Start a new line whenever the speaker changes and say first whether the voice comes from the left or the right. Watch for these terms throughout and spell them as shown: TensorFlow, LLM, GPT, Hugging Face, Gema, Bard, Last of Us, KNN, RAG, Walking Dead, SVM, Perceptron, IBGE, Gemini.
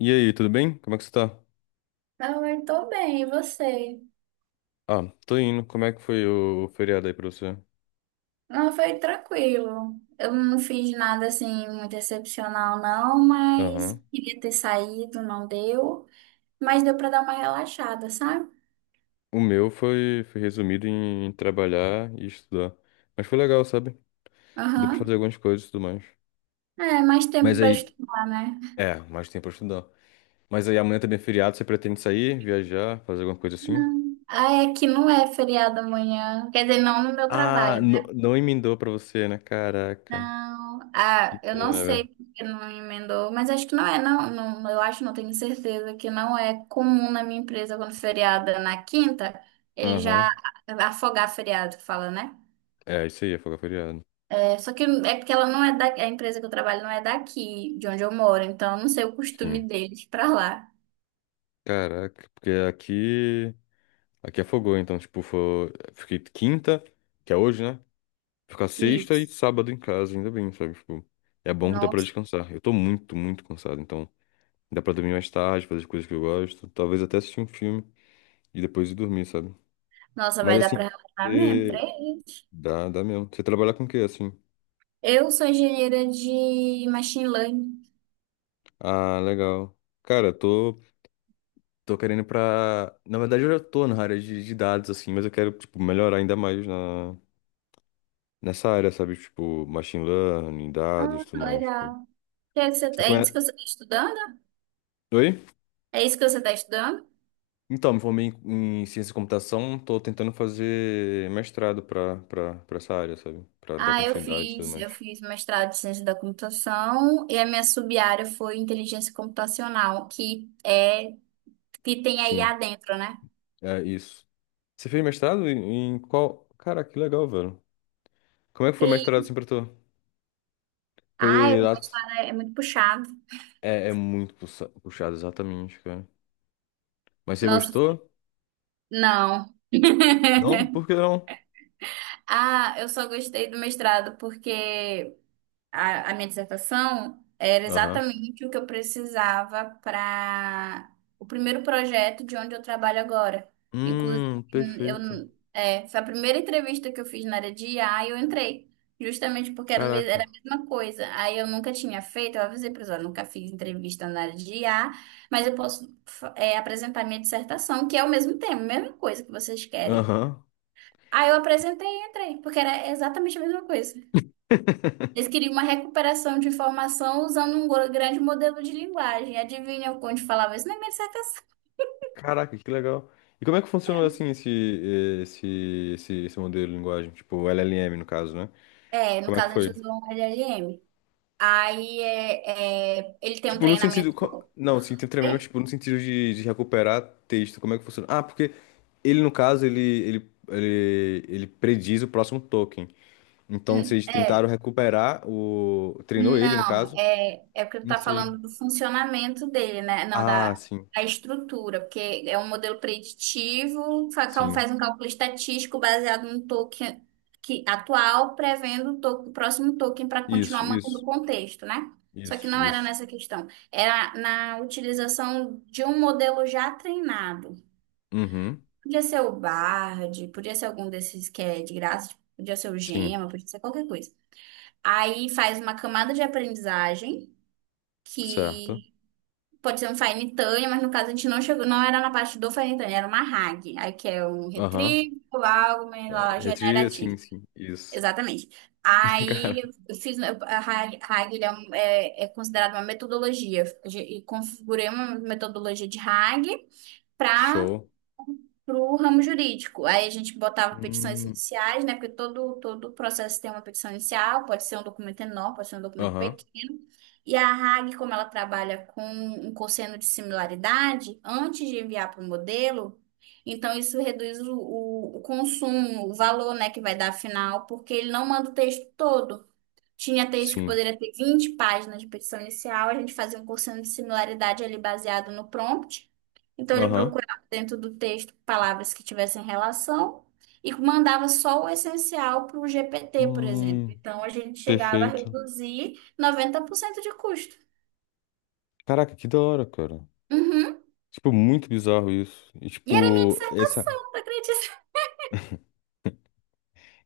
left: E aí, tudo bem? Como é que você tá?
right: Ah, eu tô bem, e você?
left: Ah, tô indo. Como é que foi o feriado aí pra você?
right: Não, foi tranquilo. Eu não fiz nada assim muito excepcional, não, mas
left: Aham.
right: queria ter saído, não deu. Mas deu pra dar uma relaxada, sabe?
left: O meu foi resumido em trabalhar e estudar. Mas foi legal, sabe? Deu pra fazer
right: Aham.
left: algumas coisas e tudo mais.
right: É, mais tempo
left: Mas
right: pra
left: aí,
right: estudar, né?
left: é, mais tempo pra estudar. Mas aí amanhã também é feriado, você pretende sair, viajar, fazer alguma coisa assim?
right: Não. Ah, é que não é feriado amanhã. Quer dizer, não no meu
left: Ah,
right: trabalho.
left: não emendou pra você, né? Caraca.
right: Não,
left: Que
right: ah, eu não
left: pena,
right: sei
left: velho.
right: porque não emendou, mas acho que não é, não, não, eu acho, não tenho certeza que não é comum na minha empresa quando feriado é na quinta, ele
left: Aham.
right: já afogar feriado, que fala, né?
left: É, isso aí, é folga feriado.
right: É, só que é porque ela não é da, a empresa que eu trabalho não é daqui, de onde eu moro, então eu não sei o
left: Sim.
right: costume deles pra lá.
left: Caraca, porque aqui. Aqui afogou, então, tipo, fiquei quinta, que é hoje, né? Ficar sexta e
right: Isso.
left: sábado em casa, ainda bem, sabe? Tipo, é bom que dá pra
right: Nossa,
left: descansar. Eu tô muito, muito cansado, então dá pra dormir mais tarde, fazer as coisas que eu gosto, talvez até assistir um filme e depois ir dormir, sabe?
right: nossa,
left: Mas
right: vai dar
left: assim,
right: pra relatar mesmo,
left: você...
right: três.
left: dá mesmo. Você trabalha com o quê, assim?
right: Eu sou engenheira de machine learning.
left: Ah, legal. Cara, eu tô querendo ir pra. Na verdade, eu já tô na área de dados, assim, mas eu quero, tipo, melhorar ainda mais nessa área, sabe? Tipo, machine learning,
right: Ah,
left: dados, tudo mais. Tipo,
right: legal. Que é que
left: Você
right: é isso
left: conhece...
right: que você está estudando?
left: Oi?
right: É isso que você está estudando?
left: Então, me formei em ciência da computação, tô tentando fazer mestrado pra essa área, sabe? Pra dar
right: Ah, eu
left: continuidade e tudo
right: fiz,
left: mais.
right: eu fiz mestrado em ciência da computação e a minha sub-área foi inteligência computacional, que é que tem a
left: Sim,
right: IA dentro, né?
left: é isso. Você fez mestrado em Cara, que legal, velho. Como é que foi o mestrado
right: E,
left: assim pra tu?
right: ai,
left: Foi
right: o
left: lá...
right: mestrado é muito puxado.
left: é muito puxado, exatamente, cara. Mas você
right: Nossa,
left: gostou?
right: não.
left: Não? Por que não?
right: Ah, eu só gostei do mestrado porque a minha dissertação era
left: Aham.
right: exatamente o que eu precisava para o primeiro projeto de onde eu trabalho agora. Inclusive, eu,
left: Perfeito.
right: foi a primeira entrevista que eu fiz na área de IA e eu entrei, justamente porque era a
left: Caraca.
right: mesma coisa. Aí eu nunca tinha feito, eu avisei para eles, nunca fiz entrevista na área de IA, mas eu posso, apresentar minha dissertação, que é o mesmo tema, a mesma coisa que vocês querem.
left: Aham.
right: Aí eu apresentei e entrei, porque era exatamente a mesma coisa. Eles queriam uma recuperação de informação usando um grande modelo de linguagem. Adivinha onde falava isso? Na minha dissertação.
left: Caraca, que legal. E como é que funcionou assim esse, esse modelo de linguagem? Tipo, LLM, no caso, né?
right: É, no
left: Como é que
right: caso, a gente
left: foi?
right: usou um LLM. Aí ele tem um
left: Tipo, no sentido.
right: treinamento,
left: Não, sim, tem treinamento,
right: né?
left: tipo, no sentido de recuperar texto. Como é que funciona? Ah, porque ele, no caso, ele prediz o próximo token. Então,
right: Hum.
left: vocês
right: É.
left: tentaram recuperar o. Treinou ele, no
right: Não,
left: caso?
right: é porque tu
left: Não
right: tá
left: sei.
right: falando do funcionamento dele, né? Não,
left: Ah,
right: da,
left: sim,
right: da estrutura, porque é um modelo preditivo, fa- cal-
left: sim.
right: faz um cálculo estatístico baseado no token atual, prevendo o próximo token para
left: Isso,
right: continuar mantendo o
left: isso,
right: contexto, né? Só que
left: isso,
right: não era
left: isso.
right: nessa questão, era na utilização de um modelo já treinado.
left: Uhum,
right: Podia ser o Bard, podia ser algum desses que é de graça, tipo, podia ser o
left: sim,
right: Gema, podia ser qualquer coisa. Aí faz uma camada de aprendizagem
left: certo.
right: que pode ser um faenitânia, mas no caso a gente não chegou, não era na parte do faenitânia, era uma RAG, aí que é um
left: Aham.
right: retrieval algo lá,
left: Assim,
right: generativo.
left: sim. Isso.
right: Exatamente.
left: Cara,
right: Aí a RAG, RAG ele é considerada uma metodologia. E configurei uma metodologia de RAG para
left: show.
right: pro ramo jurídico. Aí a gente botava petições
left: Hum,
right: iniciais, né? Porque todo processo tem uma petição inicial, pode ser um documento enorme, pode ser um documento
left: Aham.
right: pequeno. E a RAG, como ela trabalha com um cosseno de similaridade, antes de enviar para o modelo, então isso reduz o consumo, o valor, né, que vai dar final, porque ele não manda o texto todo. Tinha texto que
left: Sim.
right: poderia ter 20 páginas de petição inicial, a gente fazia um cursinho de similaridade ali baseado no prompt. Então ele
left: Aham.
right: procurava dentro do texto palavras que tivessem relação e mandava só o essencial para o GPT, por exemplo.
left: Hum,
right: Então a gente chegava a
left: perfeito.
right: reduzir 90% de custo.
left: Caraca, que da hora, cara.
right: Uhum.
left: Tipo, muito bizarro isso. E,
right: E era minha
left: tipo, essa.
right: dissertação, tu acredita?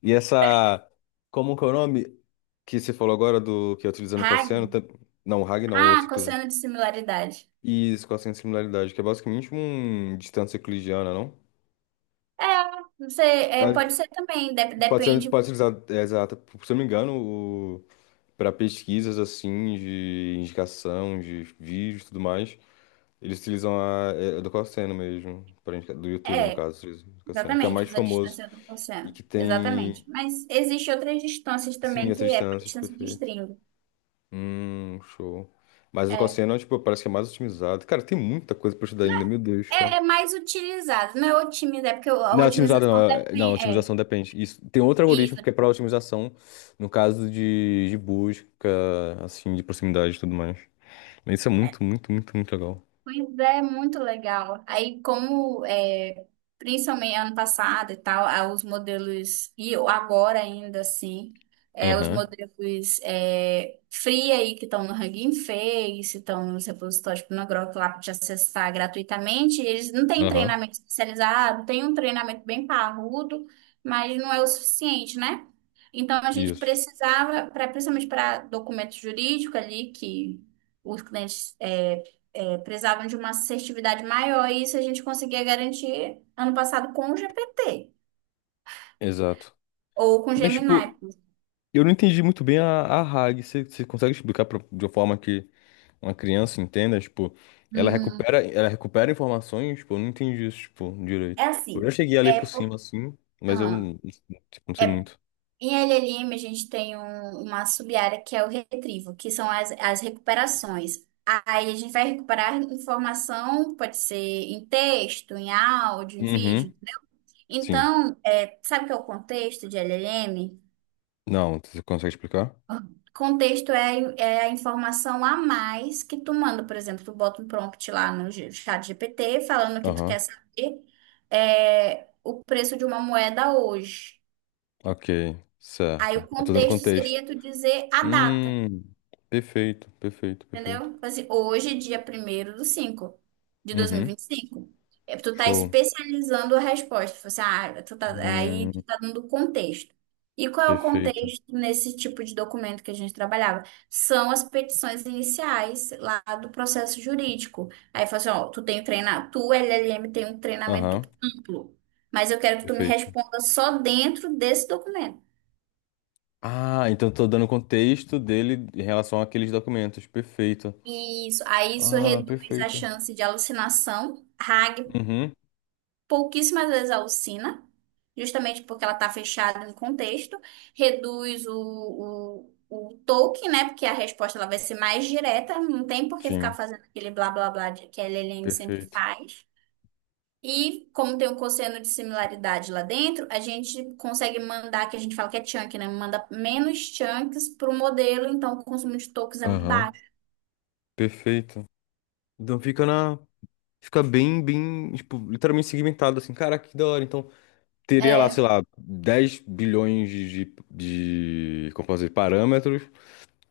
left: E essa. Como que é o nome que você falou agora do que é utilizando cosseno?
right: RAG?
left: Não, Hag não, outro.
right: Ah,
left: Inclusive.
right: cosseno de similaridade.
left: E isso, cosseno de similaridade, que é basicamente um distância euclidiana, não?
right: É, você,
left: Ah,
right: pode ser também,
left: Pode ser,
right: depende.
left: pode ser usado, é, exato. Se eu não me engano, para pesquisas assim, de indicação, de vídeos e tudo mais, eles utilizam do Cassino mesmo, do YouTube, no
right: é,
left: caso, do Cassino, que é o
right: Exatamente,
left: mais
right: usa a
left: famoso
right: distância do
left: e
right: torcendo.
left: que tem,
right: Exatamente. Mas existe outras distâncias
left: sim,
right: também que
left: essas
right: é para
left: distâncias,
right: distância de
left: perfeito.
right: string.
left: Show. Mas o
right: É,
left: Cassino, tipo, parece que é mais otimizado. Cara, tem muita coisa pra estudar
right: não
left: ainda,
right: é,
left: meu Deus.
right: é mais utilizado, não é otimizar, é porque a
left: Não, otimizada não.
right: otimização
left: Não,
right: depende. É,
left: otimização depende. Isso, tem outro algoritmo
right: isso. É.
left: que é para otimização, no caso de busca, assim, de proximidade e tudo mais. Mas isso é muito, muito, muito, muito legal.
right: Pois é, muito legal. Aí, como é, principalmente ano passado e tal, ah, os modelos, e agora ainda assim, é, os
left: Aham,
right: modelos é, free aí que estão no Hugging Face, estão nos repositórios pornográficos lá para te acessar gratuitamente, eles não têm
left: aham.
right: treinamento especializado, tem um treinamento bem parrudo, mas não é o suficiente, né? Então, a gente
left: Isso.
right: precisava, pra, principalmente para documento jurídico ali, que. Os clientes precisavam de uma assertividade maior, e isso a gente conseguia garantir ano passado com o GPT
left: Exato.
right: ou com o
left: Mas,
right: Gemini.
left: tipo, eu não entendi muito bem a RAG. Você consegue explicar de uma forma que uma criança entenda? Tipo, ela
right: Hum.
left: recupera, ela recupera informações? Tipo, eu não entendi isso, tipo,
right: É
left: direito. Eu já
right: assim,
left: cheguei a ler
right: é
left: por cima,
right: por...
left: assim, mas eu
right: Ah,
left: tipo, não sei muito.
right: em LLM a gente tem uma sub-área que é o retrivo, que são as recuperações. Aí a gente vai recuperar informação, pode ser em texto, em áudio, em
left: Uhum,
right: vídeo.
left: sim.
right: Então, sabe o que é o contexto de LLM?
left: Não, você consegue explicar?
right: Contexto é, é a informação a mais que tu manda, por exemplo, tu bota um prompt lá no chat GPT falando que tu
left: Aham,
right: quer saber o preço de uma moeda hoje.
left: ok,
right: Aí
left: certo.
right: o
left: Eu tô dando
right: contexto
left: contexto.
right: seria tu dizer a data.
left: Hum, perfeito, perfeito, perfeito.
right: Entendeu? Tipo assim, hoje, dia primeiro do 5 de dois mil e
left: Uhum,
right: vinte e cinco. É, tu tá
left: show.
right: especializando a resposta. Tipo assim, ah, tu tá, aí tu
left: Hum,
right: tá dando contexto. E qual é o
left: perfeito.
right: contexto nesse tipo de documento que a gente trabalhava? São as petições iniciais lá do processo jurídico. Aí fala assim, ó, tu tem treinar, tu, LLM, tem um treinamento
left: Aham,
right: amplo, mas eu quero que tu me
left: perfeito.
right: responda só dentro desse documento.
left: Ah, então eu tô dando contexto dele em relação àqueles documentos. Perfeito.
right: Isso, aí isso
left: Ah,
right: reduz a
left: perfeito.
right: chance de alucinação. RAG
left: Uhum,
right: pouquíssimas vezes a alcina, justamente porque ela está fechada em contexto, reduz o toque, né? Porque a resposta ela vai ser mais direta, não tem por que ficar
left: sim,
right: fazendo aquele blá blá blá que a Lelene sempre
left: perfeito.
right: faz. E como tem um cosseno de similaridade lá dentro, a gente consegue mandar, que a gente fala que é chunk, né? Manda menos chunks para o modelo, então o consumo de tokens é muito
left: Aham,
right: baixo.
left: perfeito. Então fica na. Fica bem, bem, tipo, literalmente segmentado assim. Cara, que da hora. Então. Teria lá,
right: É,
left: sei lá, 10 bilhões de, como posso dizer, parâmetros,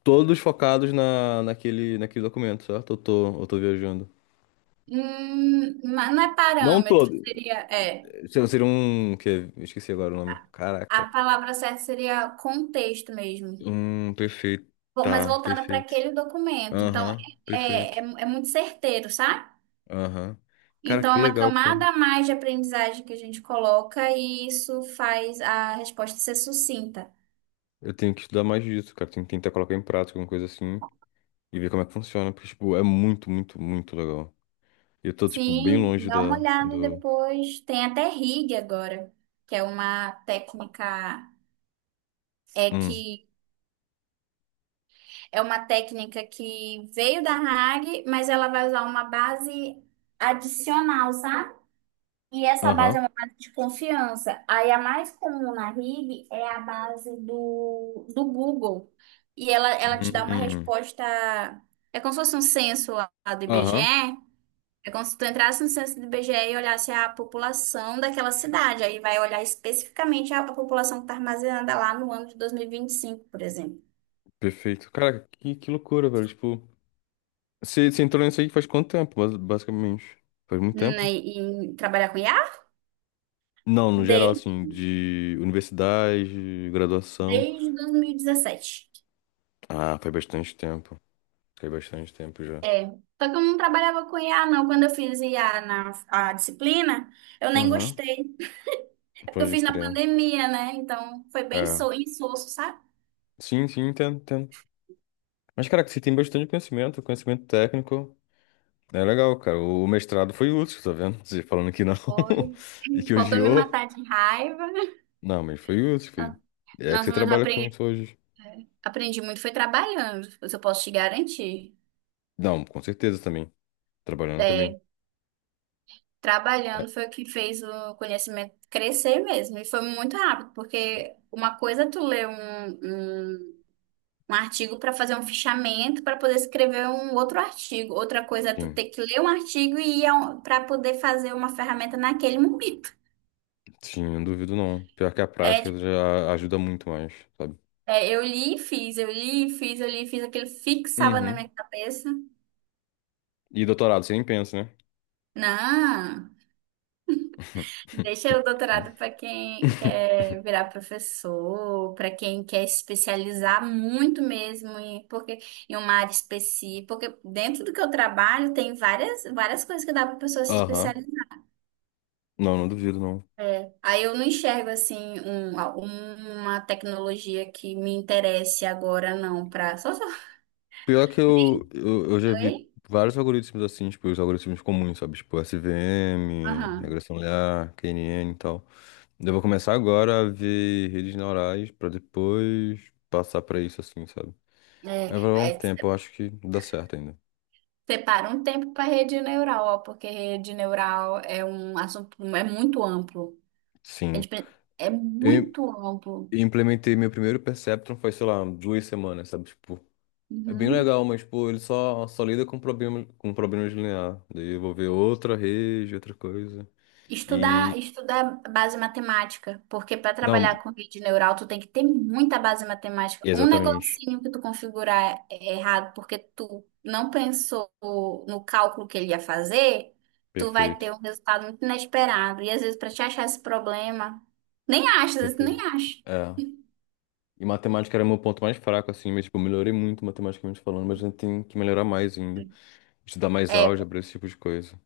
left: todos focados naquele documento, certo? Eu tô viajando.
right: mas não é
left: Não
right: parâmetro,
left: todo.
right: seria, é.
left: Seria um, que, esqueci agora o nome. Caraca.
right: A palavra certa seria contexto mesmo,
left: Um, perfeito.
right: Mas
left: Tá,
right: voltada para
left: perfeito.
right: aquele documento. Então,
left: Aham, perfeito.
right: muito certeiro, sabe?
left: Aham. Cara,
right: Então, é
left: que
right: uma
left: legal, cara.
right: camada a mais de aprendizagem que a gente coloca e isso faz a resposta ser sucinta.
left: Eu tenho que estudar mais disso, cara. Tenho que tentar colocar em prática alguma coisa assim e ver como é que funciona, porque, tipo, é muito, muito, muito legal. E eu tô, tipo, bem
right: Sim,
left: longe
right: dá
left: da,
right: uma olhada
left: do...
right: depois. Tem até RIG agora, que é uma técnica. É
left: Hum.
right: que é uma técnica que veio da RAG, mas ela vai usar uma base adicional, sabe? E essa
left: Aham.
right: base é uma base de confiança. Aí a mais comum na RIB é a base do Google. E ela te dá uma
left: Hum.
right: resposta. É como se fosse um censo lá do IBGE.
left: Aham,
right: É como se tu entrasse no censo do IBGE e olhasse a população daquela cidade. Aí vai olhar especificamente a, população que está armazenada lá no ano de dois mil e vinte e cinco, por exemplo.
left: perfeito. Cara, que loucura, velho. Tipo, você entrou nisso aí faz quanto tempo, basicamente? Faz muito tempo?
right: Né, e trabalhar com IA
left: Não, no geral,
right: desde,
left: assim, de universidade, graduação.
right: desde 2017.
left: Ah, faz bastante tempo. Faz bastante tempo já.
right: É, só que eu não trabalhava com IA, não. Quando eu fiz IA na a disciplina, eu nem
left: Aham,
right: gostei. É porque eu
left: pode
right: fiz na
left: crer.
right: pandemia, né? Então foi bem
left: É.
right: insosso, sabe?
left: Sim, sim, entendo, entendo. Mas, cara, que você tem bastante conhecimento, conhecimento técnico. É legal, cara. O mestrado foi útil, tá vendo? Você falando que não
right: Foi.
left: e que
right: Faltou me
left: odiou.
right: matar de raiva.
left: Não, mas foi útil. É que
right: Nós
left: você
right: vamos
left: trabalha com
right: apre
left: isso hoje.
right: aprendi muito, foi trabalhando, isso eu posso te garantir.
left: Não, com certeza também. Trabalhando também.
right: É,
left: É,
right: trabalhando foi o que fez o conhecimento crescer mesmo. E foi muito rápido, porque uma coisa é tu ler um Um artigo para fazer um fichamento para poder escrever um outro artigo. Outra coisa é tu
left: sim,
right: ter que ler um artigo e ir para poder fazer uma ferramenta naquele momento.
left: sim, não duvido não. Pior que a
right: É,
left: prática
right: tipo,
left: já ajuda muito mais, sabe?
right: é, eu li e fiz, eu li e fiz, eu li e fiz, aquilo fixava na
left: Uhum.
right: minha cabeça.
left: E doutorado, você nem pensa, né?
right: Não, deixa o doutorado para quem quer virar professor, para quem quer especializar muito mesmo em, porque, em uma área específica. Porque dentro do que eu trabalho tem várias, várias coisas que dá para pessoa se
left: Aham.
right: especializar.
left: Não, não duvido não.
right: É. Aí eu não enxergo assim uma tecnologia que me interesse agora não para só se eu.
left: Pior que eu já vi vários algoritmos assim, tipo, os algoritmos comuns, sabe? Tipo, SVM,
right: Aham.
left: regressão linear, KNN e tal. Eu vou começar agora a ver redes neurais pra depois passar pra isso assim, sabe? Mas
right: É,
left: vai levar um
right: é,
left: tempo, eu acho que dá certo ainda.
right: separa um tempo para rede neural, ó, porque rede neural é um assunto é muito amplo. A
left: Sim,
right: gente, é
left: eu
right: muito amplo.
left: implementei meu primeiro Perceptron faz, sei lá, 2 semanas, sabe? Tipo, é bem
right: Uhum.
left: legal, mas, pô, ele só lida com problemas lineares. Daí eu vou ver outra rede, outra coisa.
right: Estudar,
left: E.
right: estudar base matemática, porque para
left: Não,
right: trabalhar com rede neural tu tem que ter muita base matemática. Um
left: exatamente.
right: negocinho que tu configurar é errado porque tu não pensou no cálculo que ele ia fazer, tu vai
left: Perfeito.
right: ter um resultado muito inesperado. E às vezes para te achar esse problema, nem acha, às vezes tu nem
left: Perfeito.
right: acha.
left: É. E matemática era meu ponto mais fraco, assim, mas, tipo, eu melhorei muito matematicamente falando, mas ainda tem que melhorar mais ainda. Estudar mais
right: É,
left: álgebra, esse tipo de coisa.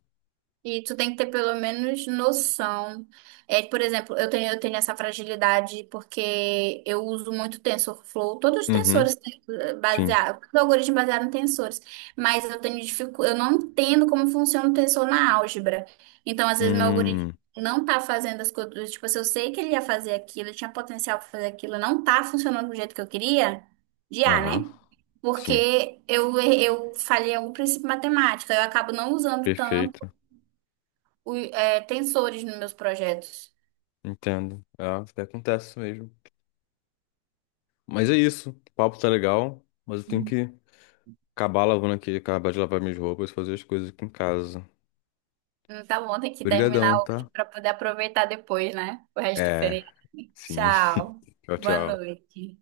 right: e tu tem que ter pelo menos noção. É, por exemplo, eu tenho essa fragilidade porque eu uso muito TensorFlow. Todos os
left: Uhum,
right: tensores têm,
left: sim.
right: baseado, os algoritmos baseados em tensores, mas eu não entendo como funciona o tensor na álgebra. Então, às vezes meu algoritmo
left: Hum,
right: não tá fazendo as coisas, tipo, se eu sei que ele ia fazer aquilo, ele tinha potencial para fazer aquilo, não tá funcionando do jeito que eu queria, de A,
left: aham,
right: né?
left: sim.
right: Porque eu falhei algum princípio matemático, eu acabo não usando tanto
left: Perfeito.
right: tensores nos meus projetos.
left: Entendo. É, isso que acontece mesmo. Mas é isso. O papo tá legal, mas eu tenho que acabar lavando aqui, acabar de lavar minhas roupas, fazer as coisas aqui em casa.
right: Então, vão ter que terminar
left: Obrigadão,
right: hoje
left: tá?
right: para poder aproveitar depois, né? O resto do
left: É,
right: feriado.
left: sim.
right: Tchau.
left: Tchau,
right: Boa
left: tchau.
right: noite.